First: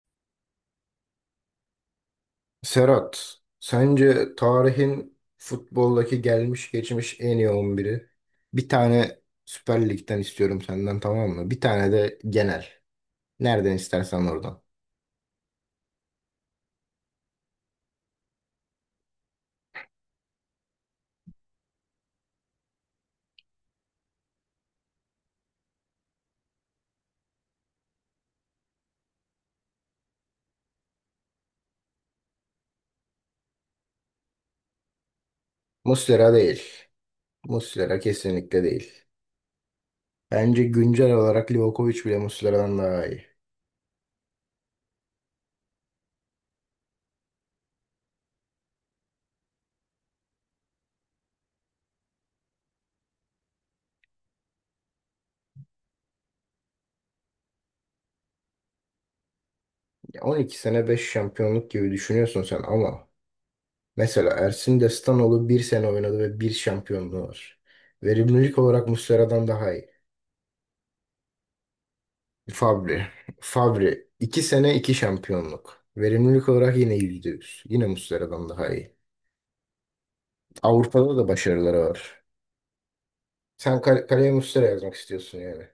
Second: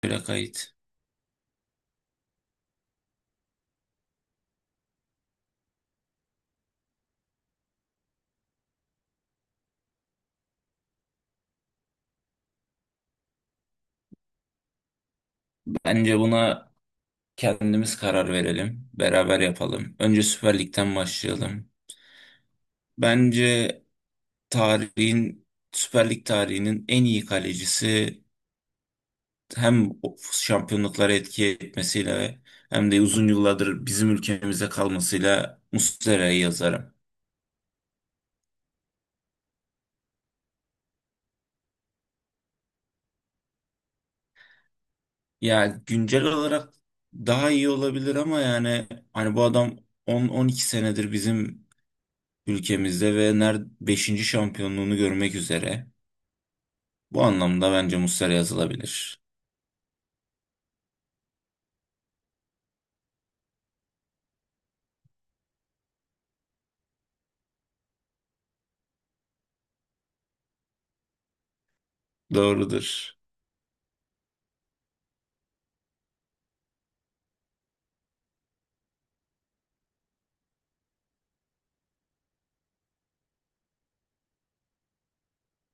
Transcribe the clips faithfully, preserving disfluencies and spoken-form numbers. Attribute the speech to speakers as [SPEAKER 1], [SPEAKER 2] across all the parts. [SPEAKER 1] plakaydı.
[SPEAKER 2] Serhat, sence tarihin futboldaki gelmiş geçmiş en iyi on biri? Bir tane Süper Lig'den istiyorum senden, tamam mı? Bir tane de genel. Nereden istersen oradan.
[SPEAKER 1] Bence buna kendimiz karar verelim. Beraber yapalım. Önce Süper Lig'den başlayalım. Bence tarihin Süper Lig tarihinin en iyi kalecisi hem o şampiyonluklara etki etmesiyle hem de uzun yıllardır bizim ülkemizde kalmasıyla
[SPEAKER 2] Muslera
[SPEAKER 1] Muslera'yı
[SPEAKER 2] değil.
[SPEAKER 1] yazarım.
[SPEAKER 2] Muslera kesinlikle değil. Bence güncel olarak Livakovic bile Muslera'dan daha iyi.
[SPEAKER 1] Ya güncel olarak daha iyi olabilir ama yani hani bu adam on on iki senedir bizim ülkemizde ve ner beşinci şampiyonluğunu görmek üzere. Bu anlamda bence Muslera yazılabilir.
[SPEAKER 2] Ya on iki sene beş şampiyonluk gibi düşünüyorsun sen, ama mesela Ersin Destanoğlu bir sene oynadı ve bir şampiyonluğu var. Verimlilik olarak Muslera'dan daha iyi. Fabri.
[SPEAKER 1] Doğrudur.
[SPEAKER 2] Fabri. iki sene iki şampiyonluk. Verimlilik olarak yine yüzde yüz. Yine Muslera'dan daha iyi. Avrupa'da da başarıları var. Sen kal- kaleye Muslera yazmak istiyorsun yani.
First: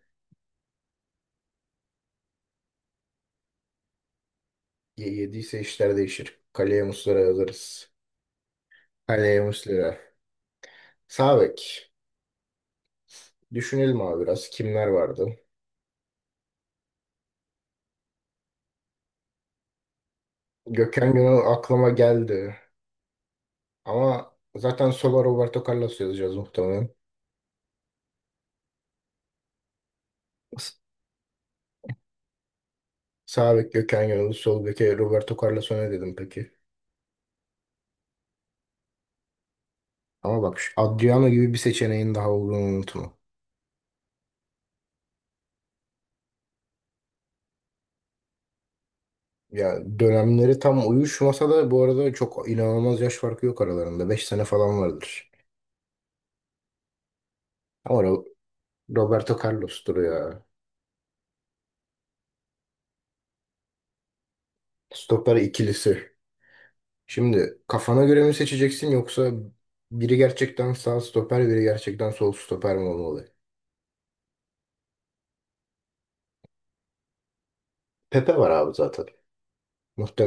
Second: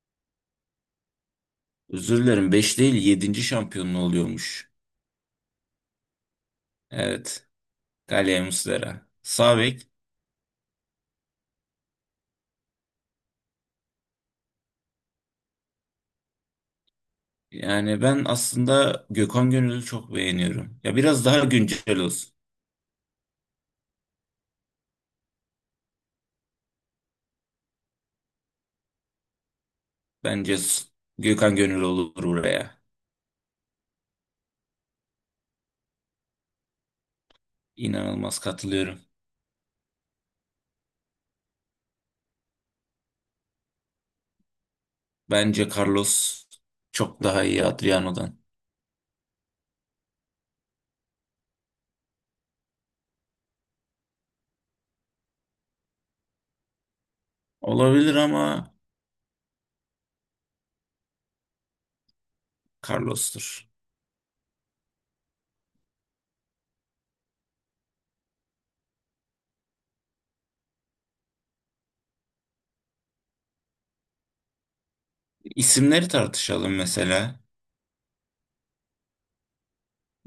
[SPEAKER 1] Özür dilerim, beş değil yedinci şampiyonluğu oluyormuş.
[SPEAKER 2] Ye- yediyse işler değişir. Kaleye Muslera
[SPEAKER 1] Evet.
[SPEAKER 2] yazarız.
[SPEAKER 1] Galia Muslera.
[SPEAKER 2] Kaleye
[SPEAKER 1] Sağ bek.
[SPEAKER 2] Muslera. Sağ bek. Düşünelim abi biraz. Kimler vardı?
[SPEAKER 1] Yani ben aslında Gökhan Gönül'ü çok beğeniyorum. Ya
[SPEAKER 2] Gökhan
[SPEAKER 1] biraz
[SPEAKER 2] Gönül
[SPEAKER 1] daha
[SPEAKER 2] aklıma
[SPEAKER 1] güncel olsun.
[SPEAKER 2] geldi. Ama zaten sola Roberto Carlos yazacağız muhtemelen.
[SPEAKER 1] Bence
[SPEAKER 2] S-
[SPEAKER 1] s- Gökhan Gönül olur buraya.
[SPEAKER 2] Sağ bek Gökhan Gönül, sol beke Roberto Carlos, ne dedim peki?
[SPEAKER 1] İnanılmaz katılıyorum.
[SPEAKER 2] Ama bak şu Adriano gibi bir seçeneğin daha olduğunu unutma.
[SPEAKER 1] Bence Carlos çok daha iyi Adriano'dan.
[SPEAKER 2] Ya dönemleri tam uyuşmasa da bu arada çok inanılmaz yaş farkı yok aralarında. Beş sene falan vardır. Ama
[SPEAKER 1] Olabilir
[SPEAKER 2] Ro-
[SPEAKER 1] ama
[SPEAKER 2] Roberto Carlos'tur ya.
[SPEAKER 1] Carlos'tur.
[SPEAKER 2] Stoper ikilisi. Şimdi kafana göre mi seçeceksin, yoksa biri gerçekten sağ stoper biri gerçekten sol stoper mi olmalı?
[SPEAKER 1] İsimleri tartışalım mesela.
[SPEAKER 2] Pepe var abi zaten.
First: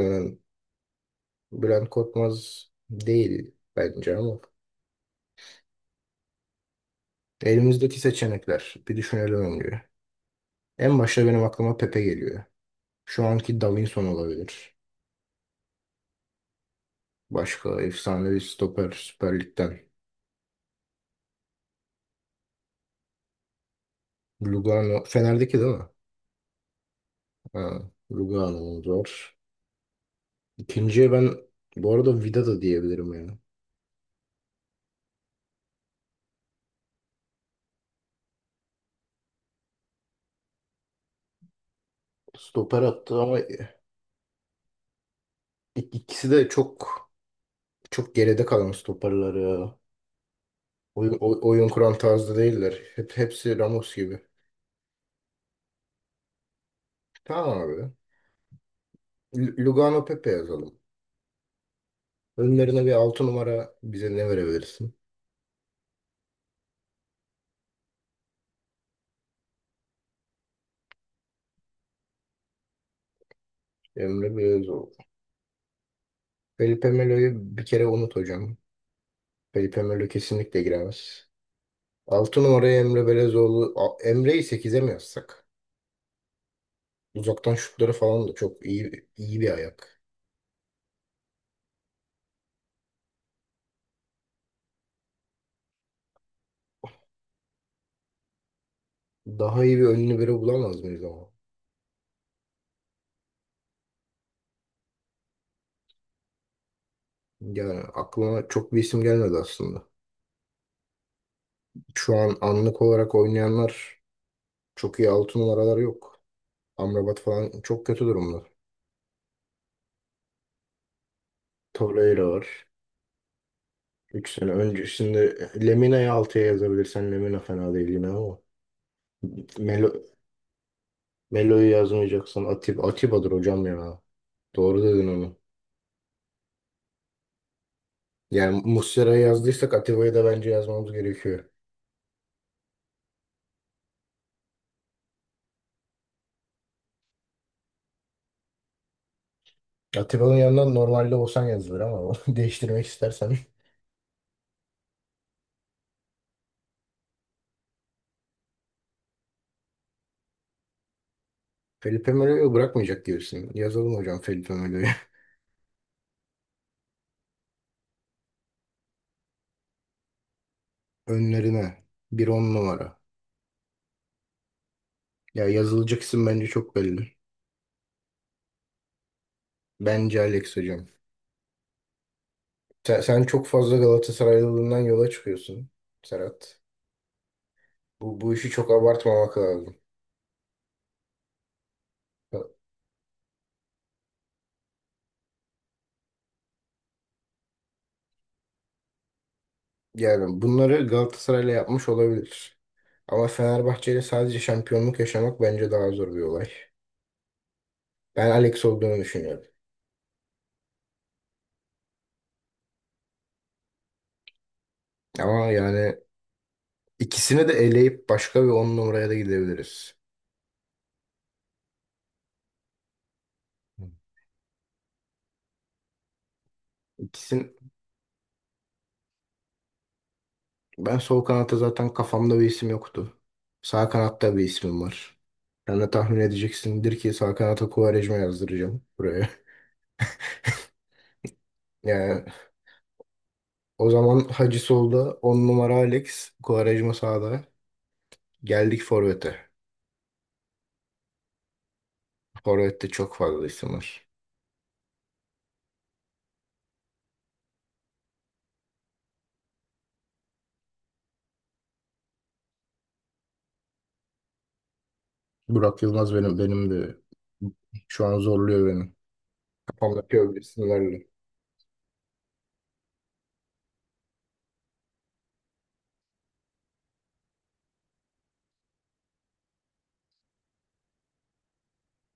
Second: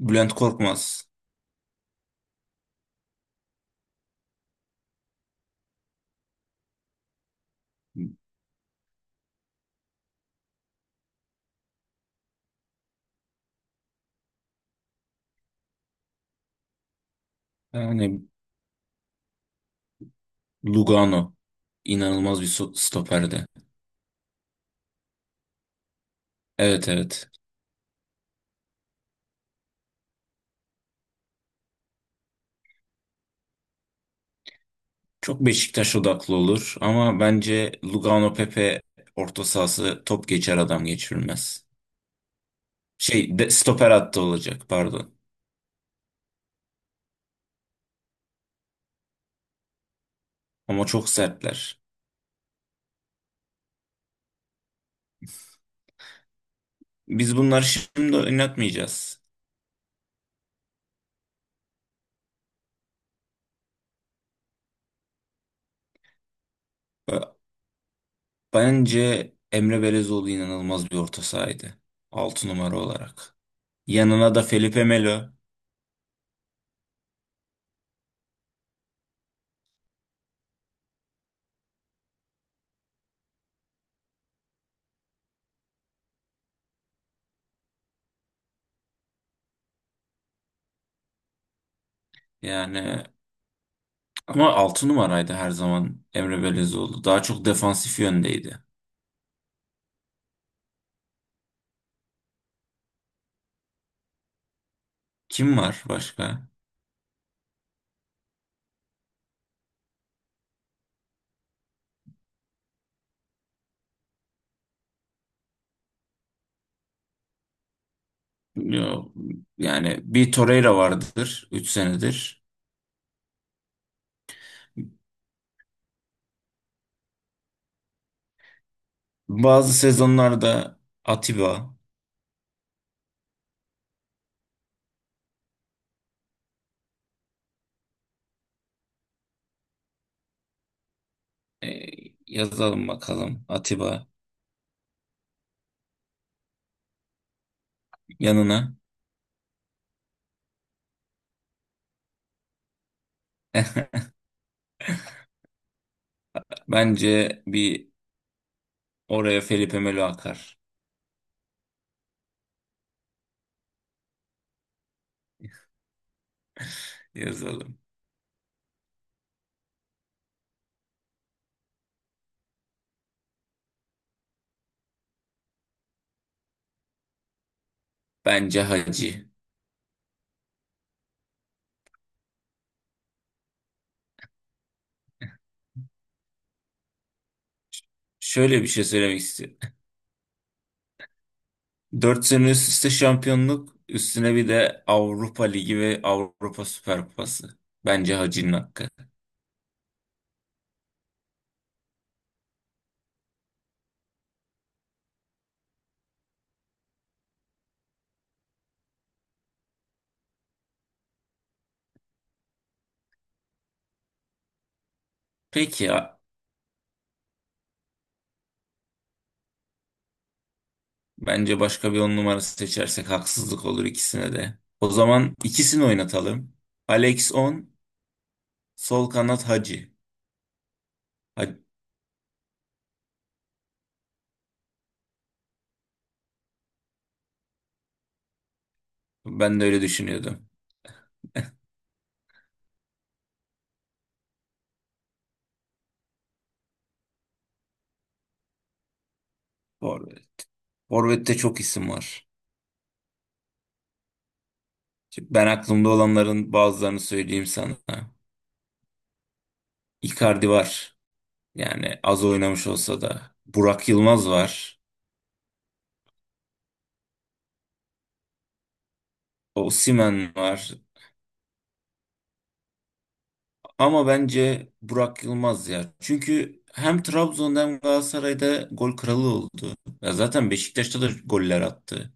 [SPEAKER 1] Bülent Korkmaz.
[SPEAKER 2] Bülent Korkmaz değil bence, ama. Elimizdeki seçenekler bir düşünelim önce. En başta benim aklıma Pepe geliyor. Şu anki Davinson olabilir. Başka
[SPEAKER 1] Yani
[SPEAKER 2] efsanevi stoper Süper Lig'den.
[SPEAKER 1] Lugano. İnanılmaz bir so- stoperdi.
[SPEAKER 2] Lugano. Fener'deki değil mi?
[SPEAKER 1] Evet, evet.
[SPEAKER 2] Ha, Lugano'muz var. İkinciye ben bu arada Vida da diyebilirim yani.
[SPEAKER 1] Çok Beşiktaş odaklı olur ama bence Lugano Pepe orta sahası top geçer adam geçirilmez.
[SPEAKER 2] Stoper attı ama
[SPEAKER 1] Şey de,
[SPEAKER 2] ik-
[SPEAKER 1] stoper hattı olacak, pardon.
[SPEAKER 2] ikisi de çok çok geride kalan stoperler ya.
[SPEAKER 1] Ama çok
[SPEAKER 2] Oyun, oy- oyun
[SPEAKER 1] sertler.
[SPEAKER 2] kuran tarzda değiller. Hep, hepsi Ramos gibi.
[SPEAKER 1] Biz
[SPEAKER 2] Tamam
[SPEAKER 1] bunları
[SPEAKER 2] abi.
[SPEAKER 1] şimdi oynatmayacağız.
[SPEAKER 2] L- Lugano Pepe yazalım. Önlerine bir altı numara bize ne verebilirsin?
[SPEAKER 1] Bence Emre Belezoğlu inanılmaz bir orta sahaydı, altı numara olarak. Yanına
[SPEAKER 2] Emre
[SPEAKER 1] da Felipe
[SPEAKER 2] Belözoğlu.
[SPEAKER 1] Melo.
[SPEAKER 2] Felipe Melo'yu bir kere unut hocam. Kayıp Emirli kesinlikle giremez. altı numaraya Emre Belezoğlu. A- Emre'yi sekize mi yazsak? Uzaktan şutları falan da çok iyi iyi bir ayak.
[SPEAKER 1] Yani ama altı numaraydı her zaman Emre Belezoğlu. Daha çok defansif yöndeydi.
[SPEAKER 2] Daha iyi bir önlü biri bulamaz mıyız ama?
[SPEAKER 1] Kim var başka?
[SPEAKER 2] Yani aklıma çok bir isim gelmedi aslında. Şu an anlık olarak oynayanlar çok iyi altı numaralar yok. Amrabat falan çok kötü durumda.
[SPEAKER 1] Yo, yani bir Torreira vardır üç
[SPEAKER 2] Torreira
[SPEAKER 1] senedir.
[SPEAKER 2] var. üç sene öncesinde Lemina'yı altıya yazabilirsen Lemina fena değil yine ama.
[SPEAKER 1] Bazı
[SPEAKER 2] Melo,
[SPEAKER 1] sezonlarda
[SPEAKER 2] Melo'yu
[SPEAKER 1] Atiba,
[SPEAKER 2] yazmayacaksan Atib, Atiba'dır hocam ya. Doğru dedin onu. Yani Muslera'ya yazdıysak Atiba'ya da bence yazmamız gerekiyor.
[SPEAKER 1] e, yazalım bakalım Atiba yanına.
[SPEAKER 2] Atiba'nın yanından normalde Osan yazılır ama o değiştirmek istersen.
[SPEAKER 1] Bence bir oraya Felipe Melo akar,
[SPEAKER 2] Felipe Melo'yu bırakmayacak diyorsun. Yazalım hocam Felipe Melo'yu.
[SPEAKER 1] yazalım.
[SPEAKER 2] Önlerine. Bir on numara. Ya yazılacak isim bence çok belli.
[SPEAKER 1] Bence Hacı.
[SPEAKER 2] Bence Alex hocam. Sen, sen çok fazla Galatasaraylılığından yola çıkıyorsun Serhat. Bu, bu işi
[SPEAKER 1] Şöyle bir
[SPEAKER 2] çok
[SPEAKER 1] şey söylemek
[SPEAKER 2] abartmamak
[SPEAKER 1] istiyorum.
[SPEAKER 2] lazım.
[SPEAKER 1] Dört sene üst üste şampiyonluk, üstüne bir de Avrupa Ligi ve Avrupa Süper Kupası. Bence Hacı'nın hakkı.
[SPEAKER 2] Yani bunları Galatasaray'la yapmış olabilir. Ama Fenerbahçe'yle sadece şampiyonluk yaşamak bence daha zor bir olay. Ben Alex olduğunu düşünüyorum. Ama
[SPEAKER 1] Peki
[SPEAKER 2] yani
[SPEAKER 1] ya,
[SPEAKER 2] ikisini de eleyip başka bir on numaraya da gidebiliriz.
[SPEAKER 1] bence başka bir on numarası seçersek haksızlık olur ikisine de. O zaman ikisini oynatalım. Alex
[SPEAKER 2] İkisini
[SPEAKER 1] on, sol kanat Hacı.
[SPEAKER 2] ben sol kanatta
[SPEAKER 1] Ha-
[SPEAKER 2] zaten kafamda bir isim yoktu. Sağ kanatta bir ismim var. Sen de tahmin edeceksindir ki sağ kanata Quaresma yazdıracağım buraya.
[SPEAKER 1] Ben de öyle düşünüyordum.
[SPEAKER 2] Yani o zaman Hacı solda, on numara Alex, Quaresma sağda. Geldik Forvet'e.
[SPEAKER 1] Forvet. Forvet'te çok isim var.
[SPEAKER 2] Forvet'te çok fazla isim var.
[SPEAKER 1] Şimdi Ben aklımda olanların bazılarını söyleyeyim sana. Icardi var. Yani az oynamış olsa da. Burak Yılmaz var.
[SPEAKER 2] Burak Yılmaz benim benim de şu an zorluyor beni. Kafamdaki
[SPEAKER 1] Osimhen
[SPEAKER 2] öbür
[SPEAKER 1] var.
[SPEAKER 2] isimlerle.
[SPEAKER 1] Ama bence Burak Yılmaz ya. Çünkü hem Trabzon'da hem Galatasaray'da gol kralı oldu. Ya zaten Beşiktaş'ta da goller attı.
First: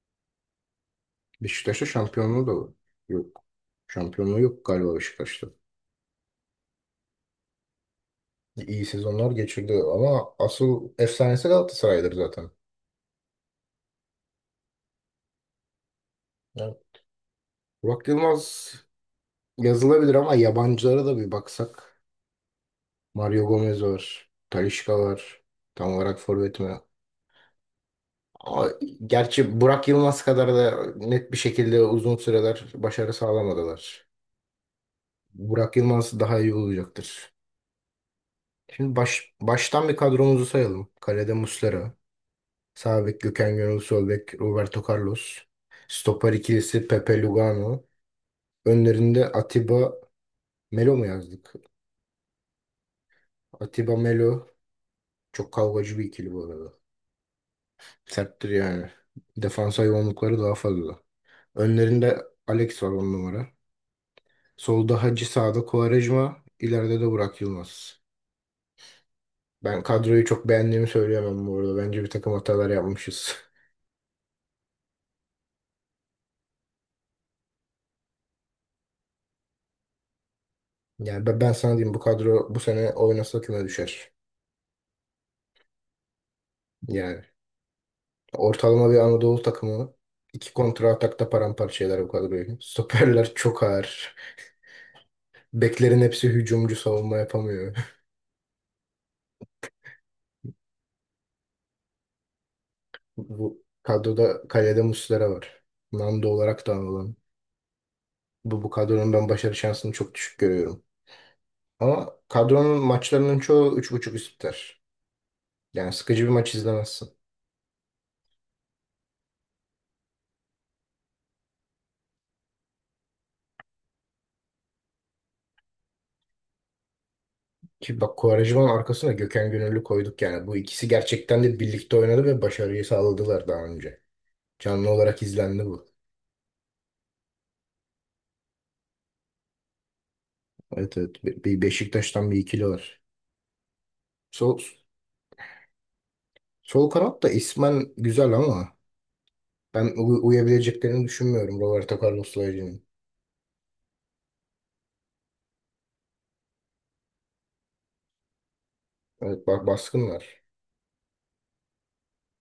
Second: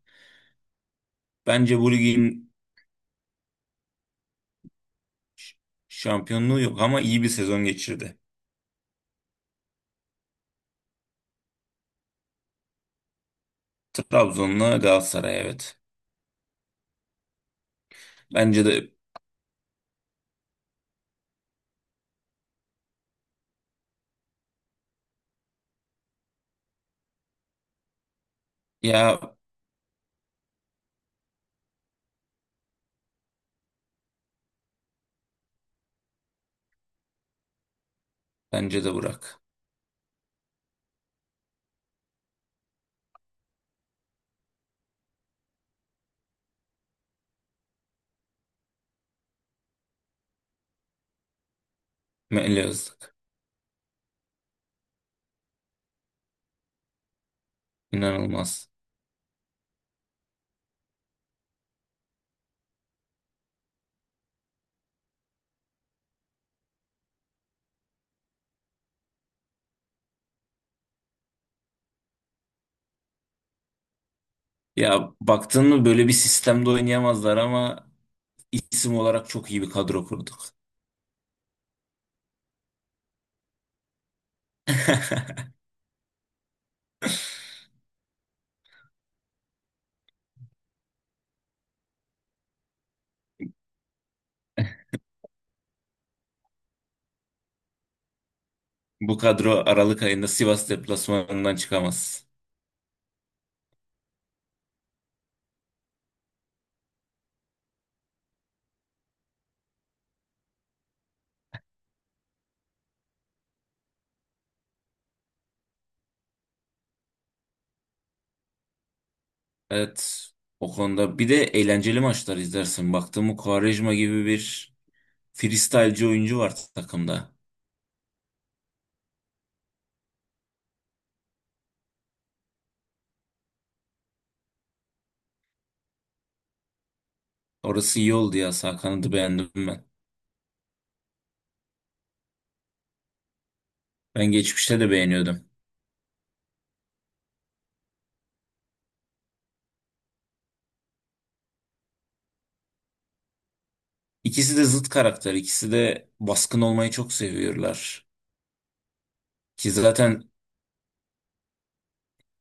[SPEAKER 1] Bence
[SPEAKER 2] Beşiktaş'ta
[SPEAKER 1] bu
[SPEAKER 2] şampiyonluğu
[SPEAKER 1] ligin
[SPEAKER 2] da yok. Şampiyonluğu yok galiba Beşiktaş'ta.
[SPEAKER 1] şampiyonluğu yok ama iyi bir sezon geçirdi.
[SPEAKER 2] İyi sezonlar geçirdi ama asıl efsanesi Galatasaray'dır zaten.
[SPEAKER 1] Trabzon'la Galatasaray, evet.
[SPEAKER 2] Yani Burak
[SPEAKER 1] Bence
[SPEAKER 2] Yılmaz
[SPEAKER 1] de
[SPEAKER 2] yazılabilir ama yabancılara da bir baksak. Mario Gomez var. Talisca var. Tam olarak forvet mi? Ama
[SPEAKER 1] ya
[SPEAKER 2] gerçi Burak Yılmaz kadar da net bir şekilde uzun süreler başarı sağlamadılar. Burak Yılmaz daha iyi olacaktır.
[SPEAKER 1] bence de
[SPEAKER 2] Şimdi baş,
[SPEAKER 1] Burak.
[SPEAKER 2] baştan bir kadromuzu sayalım. Kalede Muslera. Sağ bek Gökhan Gönül, sol bek Roberto Carlos. Stoper ikilisi Pepe Lugano. Önlerinde Atiba Melo mu yazdık?
[SPEAKER 1] Meli Öztürk.
[SPEAKER 2] Atiba Melo çok kavgacı bir ikili bu arada. Serttir
[SPEAKER 1] İnanılmaz.
[SPEAKER 2] yani. Defans hayvanlıkları daha fazla. Önlerinde Alex var on numara. Solda Hacı, sağda Quaresma, ileride de Burak Yılmaz. Ben kadroyu çok beğendiğimi söyleyemem bu arada. Bence bir takım hatalar yapmışız.
[SPEAKER 1] Ya baktın mı, böyle bir sistemde oynayamazlar ama isim olarak çok iyi bir kadro kurduk.
[SPEAKER 2] Yani ben, ben sana diyeyim bu kadro bu sene oynasa küme düşer. Yani. Ortalama bir Anadolu takımı iki kontra atakta paramparça eder bu kadroyu. Stoperler çok ağır. Beklerin hepsi hücumcu, savunma yapamıyor.
[SPEAKER 1] Bu kadro Aralık ayında Sivas deplasmanından çıkamaz.
[SPEAKER 2] Bu kadroda kalede Muslera var. Nando olarak da anılan. Bu, bu kadronun ben başarı şansını çok düşük görüyorum. Ama kadronun maçlarının çoğu üç buçuk üst biter. Yani sıkıcı bir maç izlemezsin.
[SPEAKER 1] Evet, o konuda bir de eğlenceli maçlar izlersin. Baktım Quaresma gibi bir freestyle'ci oyuncu var takımda.
[SPEAKER 2] Ki bak Quaresma'nın arkasına Gökhan Gönüllü koyduk yani. Bu ikisi gerçekten de birlikte oynadı ve başarıyı sağladılar daha önce. Canlı olarak izlendi bu.
[SPEAKER 1] Orası iyi oldu ya, sağ kanadı beğendim ben.
[SPEAKER 2] Evet, evet. Be- Bir Beşiktaş'tan bir ikili var.
[SPEAKER 1] Ben
[SPEAKER 2] Sol,
[SPEAKER 1] geçmişte de beğeniyordum.
[SPEAKER 2] Sol kanat da ismen güzel ama ben u- uyabileceklerini düşünmüyorum Roberto Carlos'la Hacı'nın.
[SPEAKER 1] İkisi de zıt karakter. İkisi de baskın olmayı çok seviyorlar.
[SPEAKER 2] Evet, bak
[SPEAKER 1] Ki zaten
[SPEAKER 2] baskınlar.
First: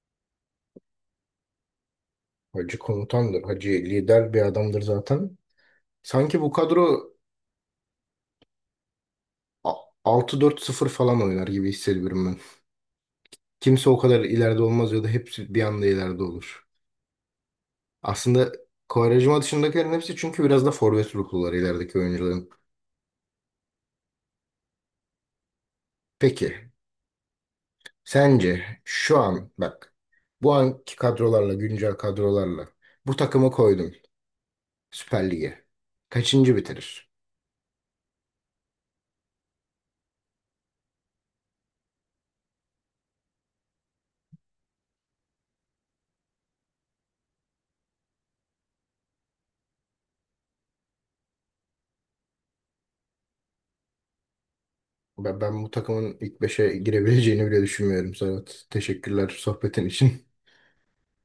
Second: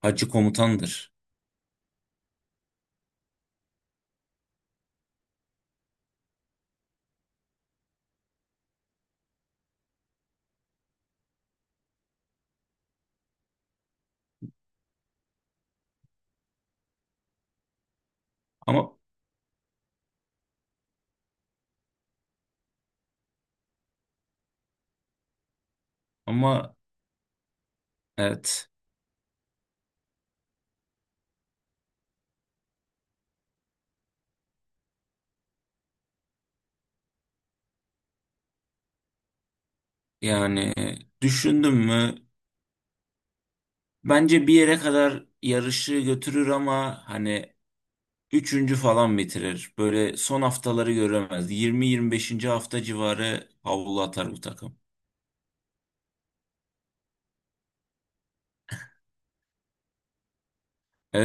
[SPEAKER 1] Hacı komutandır.
[SPEAKER 2] Hacı komutandır. Hacı lider bir adamdır zaten. Sanki bu kadro a- altı dört-sıfır falan oynar gibi hissediyorum ben. Kimse o kadar ileride olmaz ya da hepsi bir anda ileride olur. Aslında
[SPEAKER 1] Ama
[SPEAKER 2] Quaresma dışındakilerin hepsi çünkü biraz da forvet ruhlular ilerideki oyuncuların. Peki.
[SPEAKER 1] ama evet,
[SPEAKER 2] Sence şu an bak bu anki kadrolarla güncel kadrolarla bu takımı koydun Süper Lig'e. Kaçıncı bitirir?
[SPEAKER 1] yani düşündüm mü, bence bir yere kadar yarışı götürür ama hani üçüncü falan bitirir. Böyle son haftaları göremez. Yirmi yirmi beşinci hafta civarı havlu atar bu takım.
[SPEAKER 2] Ben, ben bu takımın ilk beşe girebileceğini bile düşünmüyorum. Serhat teşekkürler sohbetin için.